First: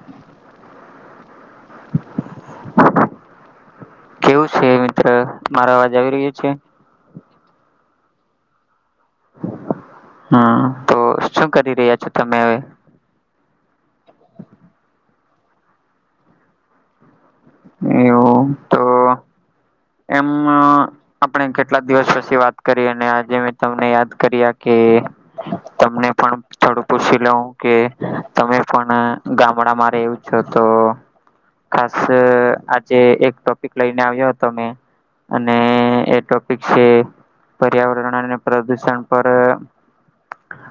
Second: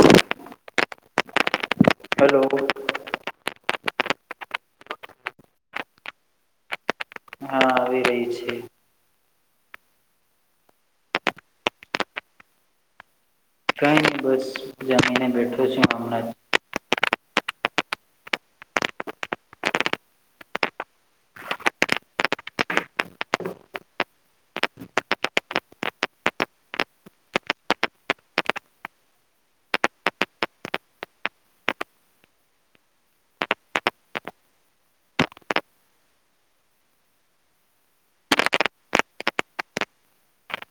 [inaudible] Hello. કેવું છે મિત્ર? મારો અવાજ આવી રહ્યો છે? હા આવી રહી છે. હ તો શું કરી રહ્યા છો તમે હવે? કાંઈ ની બસ જમીને બેઠો છું હમણાં જ. એવું તો એમ આપણે કેટલા દિવસ પછી વાત કરી અને આજે મેં તમને યાદ કરીયા કે તમને પણ થોડું પૂછી લઉં કે તમે પણ ગામડામાં રેવું છો તો ખાસ આજે એક ટોપિક લઈને આવ્યો તો મેં અને એ ટોપિક છે. પર્યાવરણ અને પ્રદૂષણ પર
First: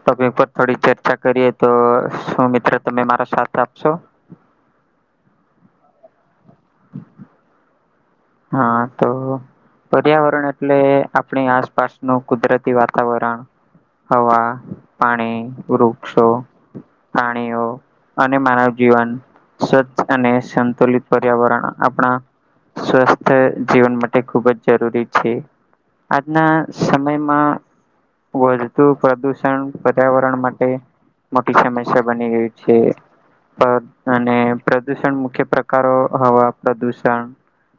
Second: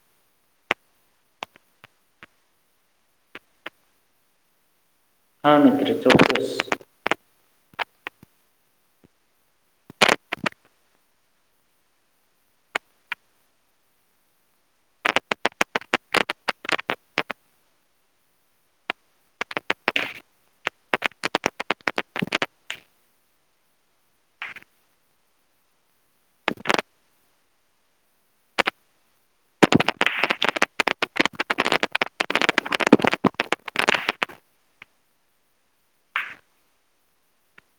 ટોપિક પર થોડી ચર્ચા કરીએ તો શું મિત્ર તમે મારો સાથ આપશો? હા મિત્ર ચોક્કસ. હ હ તો પર્યાવરણ એટલે આપણી આસપાસનું કુદરતી વાતાવરણ હવા, પાણી, વૃક્ષો, પ્રાણીઓ અને માનવ જીવન સ્વચ્છ અને સંતુલિત પર્યાવરણ આપણા સ્વસ્થ તે જીવન માટે ખૂબ જ જરૂરી છે. આજના સમયમાં વધતું પ્રદુષણ પર્યાવરણ માટે મોટી સમસ્યા બની ગઈ છે. પ અને પ્રદુષણ મુખ્ય પ્રકારો હવા પ્રદુષણ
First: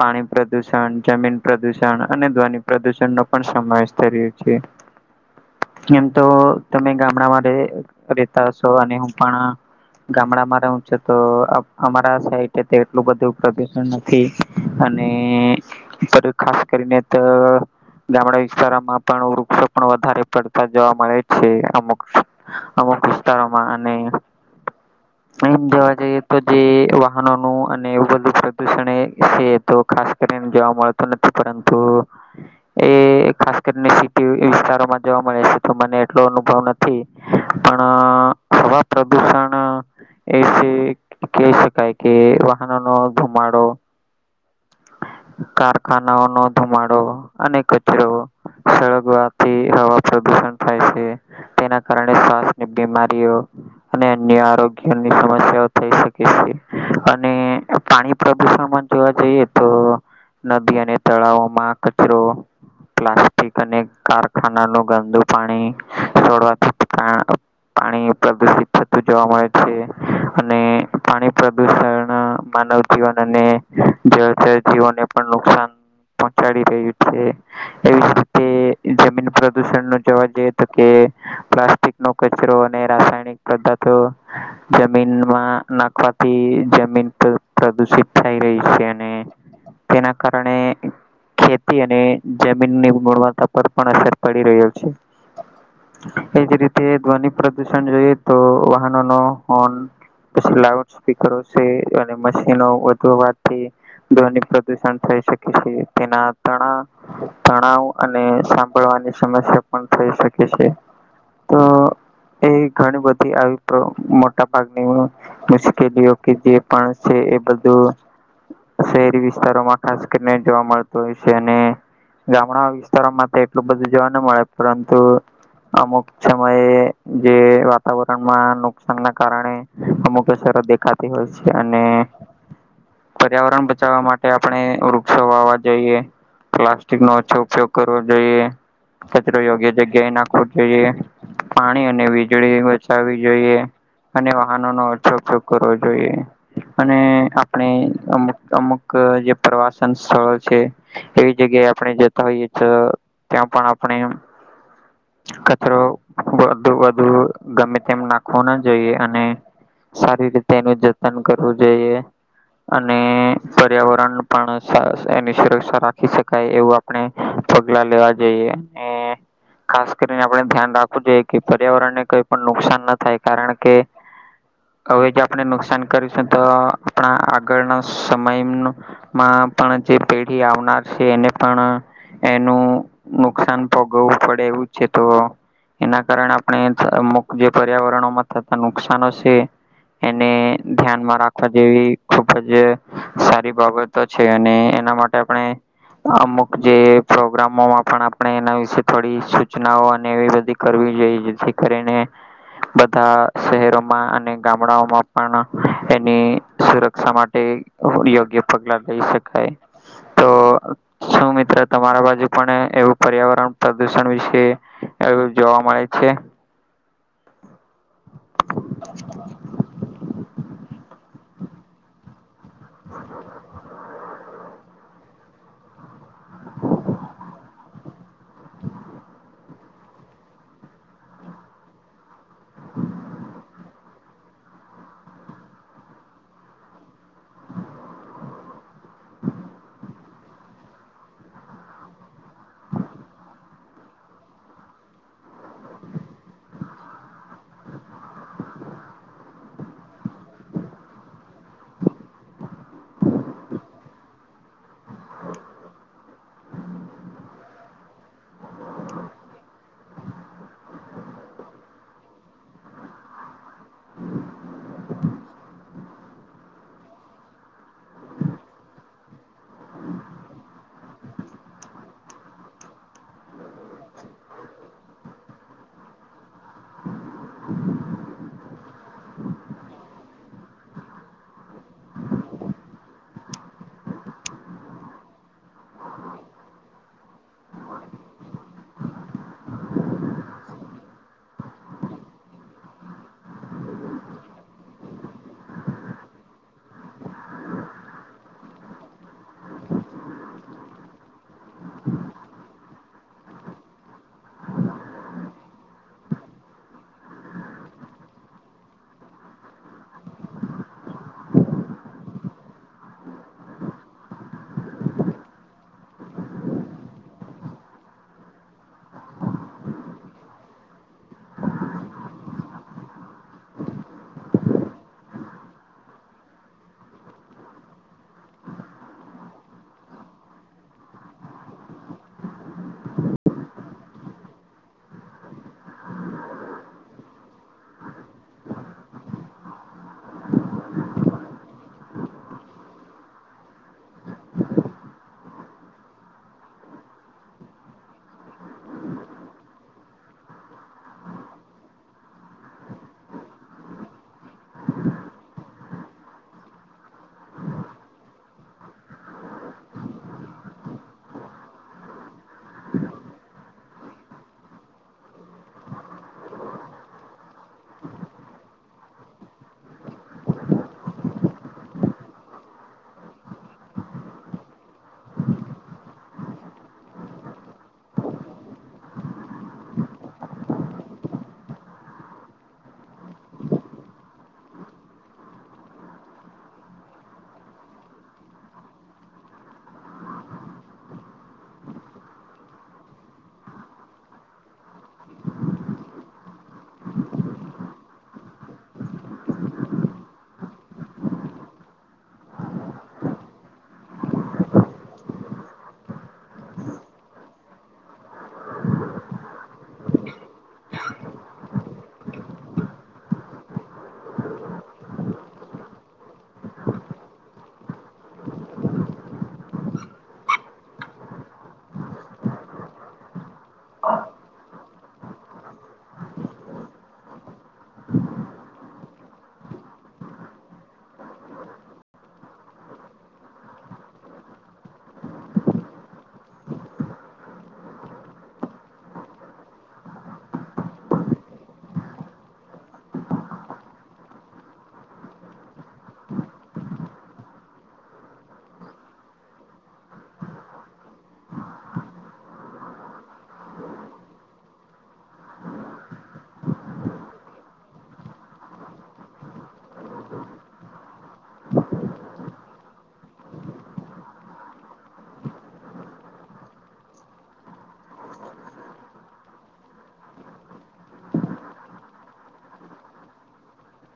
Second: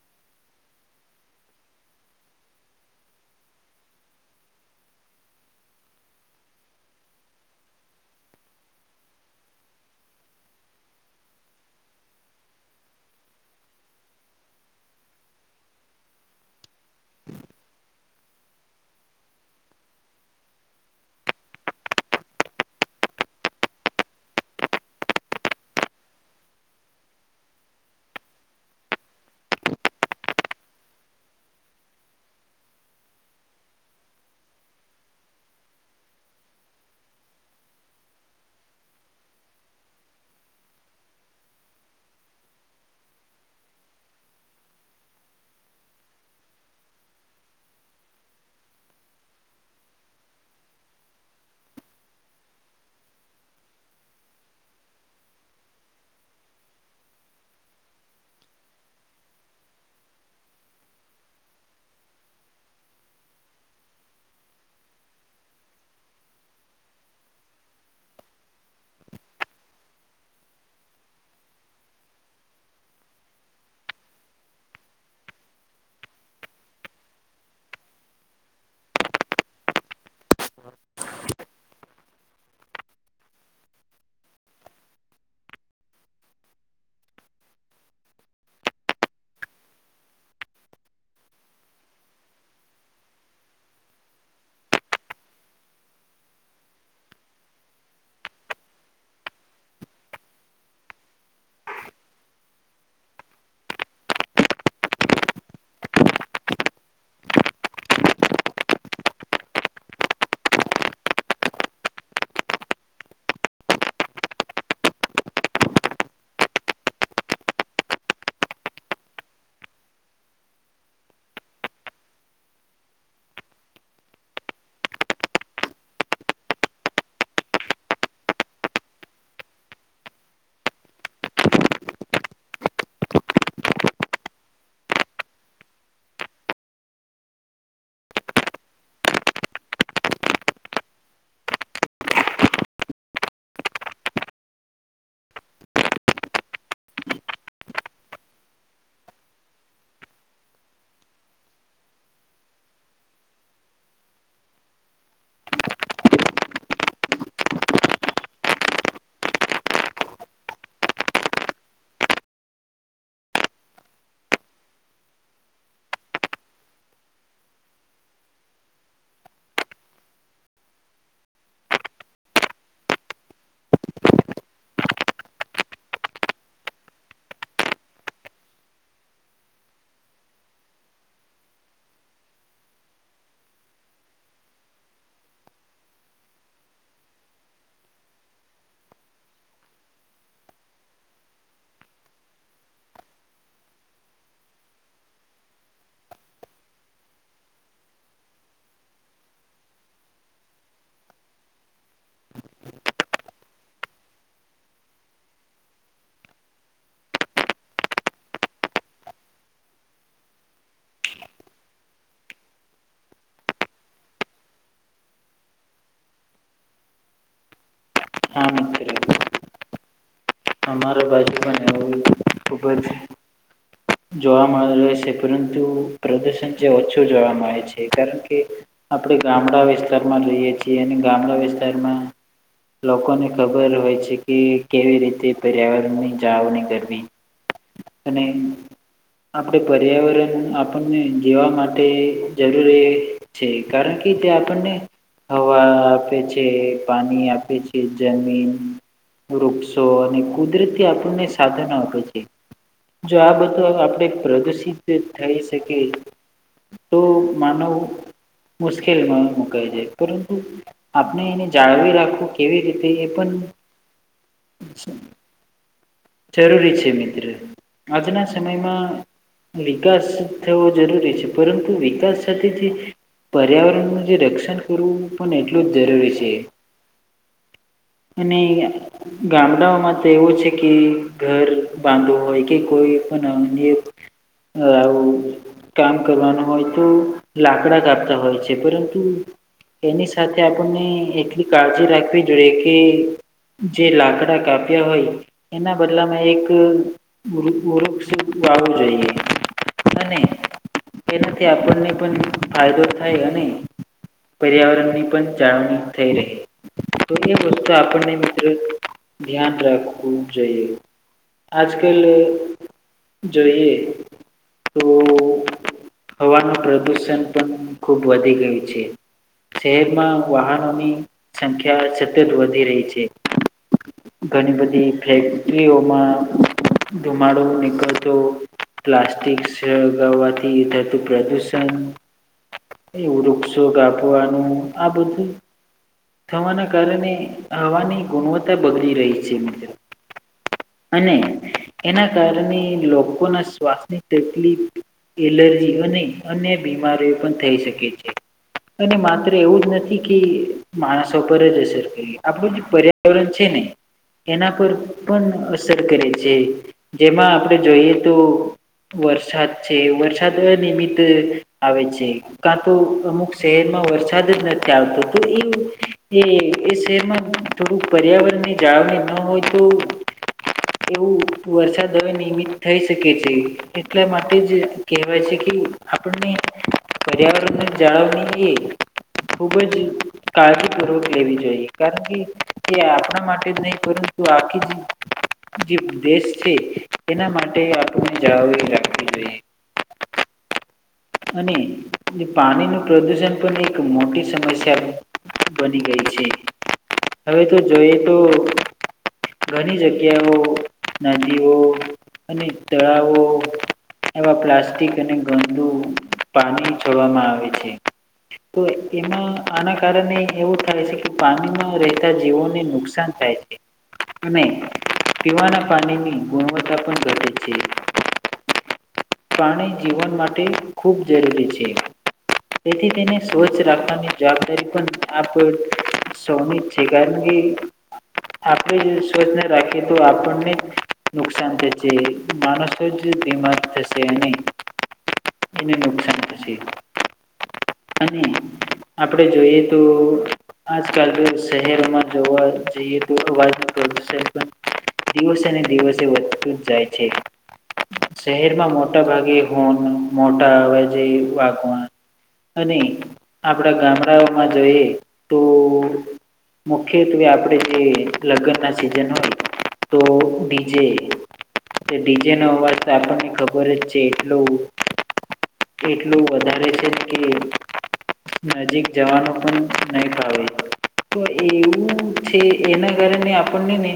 પાણી પ્રદુષણ, જમીન પ્રદુષણ અને ધ્વનિ પ્રદુષણ નો પણ સમાવેશ કર્યો છે. [inaudible] એમ તો તમે ગામડામાં રે રેતા હશો અને હું પણ ગામડામાં રહું છું તો અ અમારા સાઈટે તે એટલું બધું પ્રદુષણ નથી. અને અત્યારે ખાસ કરીને તો ગામડા વિસ્તારોમાં પણ વૃક્ષો પણ વધારે પડતા જોવા મળે છે અમુક અમુક વિસ્તારોમાં અને એમ જોવા જઈએ તો જે વાહનોનું અને એવું બધું પ્રદુષણ એ સે તો ખાસ કરીને જોવા મળતો નથી પરંતુ એ ખાસ કરીને સિટી વિસ્તારોમાં જોવા મળે છે તો મને એટલો અનુભવ નથી. પણ હવા પ્રદુષણ એ કહી શકાય કે વાહનો નો ધુમાડો કારખાનાઓ નો ધુમાડો અને કચરો સળગવાથી હવા પ્રદુષણ થાય સે. તેના કારણે શ્વાસની બીમારીઓ અને અન્ય આરોગ્યની સમસ્યાઓ થઈ શકે છે. અને પાણી પ્રદુષણ મન જોવા જઈએ તો નદી અને તળાવોમાં કચરો પ્લાસ્ટિક અને કારખાનાનું ગંદુ પાણી છોડવાથી પ્રા પાણી પ્રદુષિત થતું જોવા મળે છે, અને પાણી પ્રદુષણ માનવ જીવન અને જળ એ જ જીવન એ પણ નુકસાન પહોચાડી રહ્યું છે, એવી જ રીતે જમીન પ્રદુષણનું જોવા જઈએ તો કે પ્લાસ્ટિકનો કચરો અને રાસાયણિક પદ્ધાતો જમીનમાં નાખવાથી જમીન પ્ર પ્રદુષિત થઈ રહી છે, અને તેના કારણે ખેતી અને જમીનની ગુણવત્તા પર પણ અસર પડી રહ્યો છે. એજ રીતે ધ્વનિ પ્રદુષણ જોઈએ તો વાહનોનો હોર્ન પછી લાઉડ સ્પીકરો છે, અને મશીનો વધવાથી ધ્વનિ પ્રદુષણ થઈ શકે છે, તેના તણા તણાવ અને સાંભળવાની સમસ્યા પણ થઈ શકે છે. તો એ ઘણી બધી આવી પર મોટા ભાગની મુશ્કેલીઓ કે જે પણ છે, એ બધું શહેરી વિસ્તારોમાં ખાસ કરીને જોવા મળતું હોય છે, અને ગામડાં વિસ્તારોમાં તો એટલું બધું જોવા ન મળે પરંતુ અમુક સમયે જે વાતાવરણમાં નુકસાનના કારણે અમુક સર દેખાતી હોય છે, અને પર્યાવરણ બચાવવા માટે આપણે વૃક્ષો વાવવા જોઈએ પ્લાસ્ટિકનો ઓછો ઉપયોગ કરવો જોઈએ કચરો યોગ્ય જગ્યાએ નાખવો જ જોઈએ પાણી અને વીજળી બચાવવી જોઈએ અને વાહનોનો ઓછો ઉપયોગ કરવો જોઈએ અને અપણે અમુક અમુક જે પ્રવાસન સ્થળ છે. એવી જગ્યાએ આપણે જતા હોઈએ તો ત્યાં પણ આપણે કચરો વધુ વધુ ગમે તેમ નાખવો ના જોઈએ અને સારી રીતે એનું જતન કરવું જોઈએ. અને પર્યાવરણ પણ સા એની સુરક્ષા રાખી શકાય એવું આ પણે પગલા લેવા જઈએ ને ખાસ કરીને આપણે ધ્યાન રાખવું જોઈએ કે પર્યાવરણને કઈ પણ નુક્સાન ન થાય કારણ કે હવે જો આપણે નુકસાન કરીશું તો આપણા આગળના સમય ન માં પણ જે પેઢી આવનાર છે, એને પણ એનું નુકસાન ભોગવવું પડે એવું છે, તો એના કારણે આપણે અમુક જે પર્યાવરણોમાં થતા નુકશનો છે. એને ધ્યાનમાં રાખવા જેવી ખુબ જ સારી બાબતો છે, અને એના માટે આપણે અમુક જે પ્રોગ્રામોમાં પણ આપણે એના વિશે થોડી સૂચનાઓ અને એવી બધી કરવી જોઈએ જેથી કરીને બધા શહેરોમાં અને ગામડાઓમાં પણ એની સુરક્ષા માટે યોગ્ય પગલા લઈ શકાય તો શું મિત્ર તમારા બાજુ પણ એવું પર્યાવરણ પ્રદુષણ વિશે એવું જોવા મળે છે. હા. [unintelligible] અમારા બાજુમાજ એવુ ખુબ જ જોવા મળે છે, પરંતુ પ્રદૂષણ જે ઓછું જોવા મળે છે, કારણ કે આપણેે ગામડા વિસ્તારમાં રઈએ છીએ અને ગામડા વિસ્તારમાં લોકોને ખબર હોય છે. કે કેવી રીતે પર્યાવરણની જાળવણી કરવી અને આપણે પર્યાવરણ આપણને જીવવા માટે જરૂરી છે, કારણ કે તે આપણને હવા આપે છે, પાની આપે છે, જમીન વૃક્ષો અને કુદરતી આપણને સાધનો આપે છે, જો આ બ આપણે પ્રદુષિત થઈ શકી તો માનવ મુશ્કેલમાં મુકાય જાય પરંતુ આપને એને જાળવી રાખું કેવી રીતે એ પન જરૂરી છે, મિત્ર આજના સમયમાં વિકાસ થવો જરૂરી છે, પરંતુ વિકાસ સાથેથી પર્યાવરણનું જે રક્ષણ કરવું પણ એટલું જ જરૂરી છે. અને ગામડાઓમાં તો એવું છે, કે ઘર બાંધવું હોય કે કોઈ [inaudible] કામ કરવાનું હોય તો લાકડા કાપતા હોય છે, પરંતુ એની સાથે આપણને એટલી કાળજી રાખવી જોઈએ કે જે લાકડા કાપ્યા હોય એના બદલામાં એક [unintelligible] વાળું જોઈએ અને તેનાથી આપણને પણ ફાયદો થાય અને પર્યાવરણની પણ જાળવણી થઈ રહે તોની વસ્તુ આપણને મિત્રો ધ્યાન રાખવું જોઈએ આજકલ. જોઈએ. તો હવાનું પ્રદુષણ પણ ખુબ વધી ગયું છે. શહેરમાં વાહનોની સંખ્યા સતત વધી રહી છે. ઘણી બધી ફેક્ટરીઓમાં ધુમાડુની નીકળતો પ્લાસ્ટિક સળગાવવાથી થતું પ્રદુષણ એવું વૃક્ષો કાપવાનું આ બધું થવાના કારણે હવાની ગુણવત્તા બગડી રહી છે, મિત્રો અને એના કારણે લોકોના શ્વાસની તકલીફ એલર્જી અને અન્ય બીમારી પણ થઈ શકે છે. અને માત્ર એવું જ નથી કે માણસો પર જ અસર કરી આપણું જે પર્યાવરણ છે, ને એના પર પણ અસર કરે છે, જેમાં આપણે જોઈએ તો વરસાદ છે, વરસાદ નિમિત્ત આવે છે. કાં તો અમુક શહેરમાં વરસાદ જ નથી આવતો તો એ એ એ શહેરમાં થોડુંક પર્યાવરણની જાળવણી ન હોય તો એવું વરસાદ હવે નિમિ થઈ શકે છે, એટલા માટે જ કહેવાય છે, કે આપણને પર્યાવરણની જાળવણી [unintelligible] ખૂબ જ કાળજીપૂર્વક લેવી જોઈએ કારણ કે તે આપણા માટે જ નહીં પરં તુ આખીજ જે દેશ છે. તેના માટે આપણને જાળવી રાખવી જોઈએ. અને પાણીનું પ્રદૂષણ પણ એક મોટી સમસ્યા બની ગઈ છે, હવે તો જોઈએ તો ઘણી જગ્યાઓ નદીઓ અને તળાવો એવા પ્લાસ્ટિક અને ધ દુ પાણી છોડવામાં આવે છે. તો એમાં આના કારણે એવું થાય છે, કે પાણીમાં રહેતા જીવોને નુકસાન થાય છે. અને પીવાના પાણીની ગુણવત્તા પણ ઘ છે. પ્રાણી જીવન માટે ખૂબ જરૂરી છે. તેથી તેને સ્વચ્છ રાખવાની જવાબદારી પણ આપ. સોમી જીગારપી. આપણે સ્વચ્છને રાખીએ તો આપણને નુકસાન થ છે. માણસ જ બીમાર થશે અને. એને નુકસાન થશે અને આપણેે જોઈએ તો આજકાલ જો શહેરમાં જોવા જઈએ તો અવાજ કરશે. દિવસે ને દિવસે વધતું જ જાય છે. શહેરમાં મોટા ભાગે હોર્ન મોટા અવાજે વાગવા. અને આપડા ગામડાઓમાં જોઈએ તો મુખ્યત્વે આપણેે જે લગ્નના સિઝન હોય. તો બીજે ડીજે નો અવાજ તો આપણને ખબર જ છે એટલો એટલું વધારે છે કે નજીક જવાનો પણ નહીં બહુ તો એવું છે એના કારણે આપણને ને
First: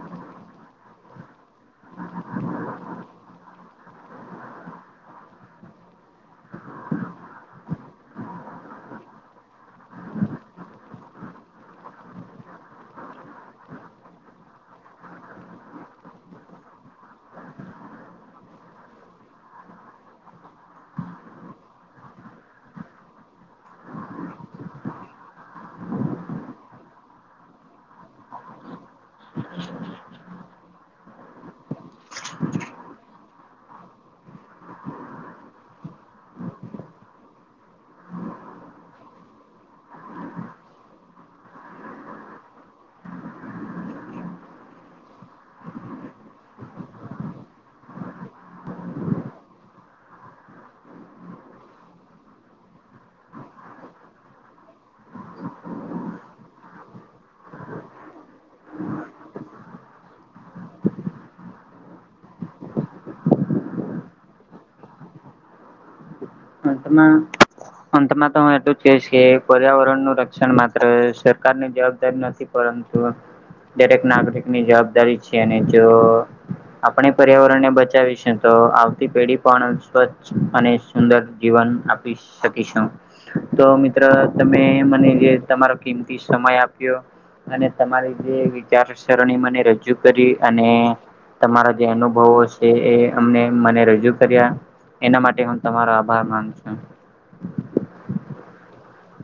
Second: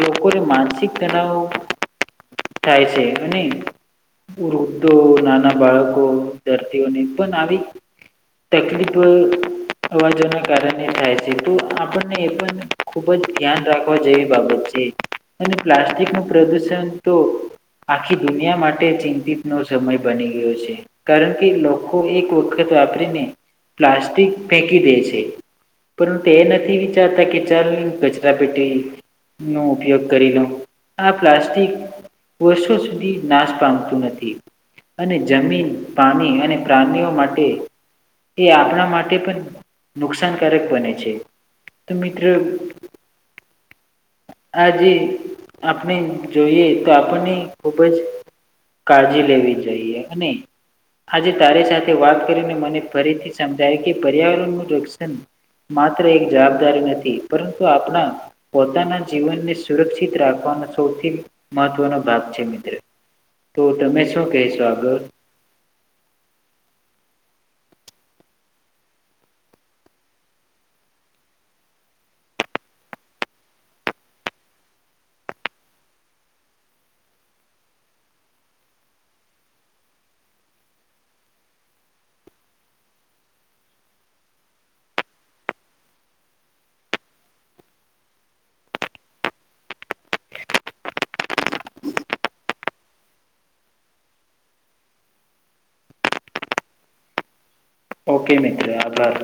લોકોને માનસિક તનાવ થાય છે અને રોક તોક નાના બાળકો દર્દીઓને પણ આવી તકલીફ અવાજોના કારણે થાય છે તો આપણને એ પણ ખુબ જ ધ્યાન રાખવા જેવી બાબત છે. અને પ્લાસ્ટિક નું પ્રદુષણ તો આખી દુનિયા માટે ચિંતિત નો સમય બની ગયો છે કારણ કે લોકો એક વખત વાપરીને પ્લાસ્ટ્ટિક ફેંકી દે છે. પરંતુ એ નથી વિચારતા કે ચાલ કચરા પેટી નો ઉપયોગ કરી લો આ પ્લાસ્ટિક વર્ષો સુધી નાશ પામતું નથી. અને જમીન, પાણી અને પ્રાણીઓ માટે એ આપણા માટે પણ નુકસાનકારક બને છે. તો મિત્ર આજે આપણે જોઈએ તો આપણને ખુબ જ કાળજી લેવી જોઈએ અને આજે તારી સાથે વાત કરીને મને ફરીથી સમજાય કે પર્યાવરણનું રક્ષણ- માત્ર એક જવાબદારી નથી પરંતુ આપણા પોતાના જીવનને સુરક્ષિત રાખવાનો સૌથી મહત્વનો ભાગ છે મિત્ર તો તમે શું કહેશો આગળ? એટમા. અંતમાં તો હું એટલું જ કહીશ કે પર્યાવરણ નું રક્ષણ માત્ર સરકાર ની જવાબદારી નથી. પરંતુ દરેક નાગરિક ની જવાબદારી છે અને જો આપણે પર્યાવરણ ને બચાવીશ તો આવતી પેઢી પણ સ્વચ્છ અને સુંદર જીવન આપી શકીશું. તો મિત્રો તમે મને જે તમારો કિમતી સમય આપ્યો. અને તમારી જે વિચારસરણી મને રજૂ કરી અને તમારા જે અનુભવો છે એ અમને મને રજૂ કર્યા એના માટે હું તમારા બાઈ મા છે ઓકે મિત્ર આધાર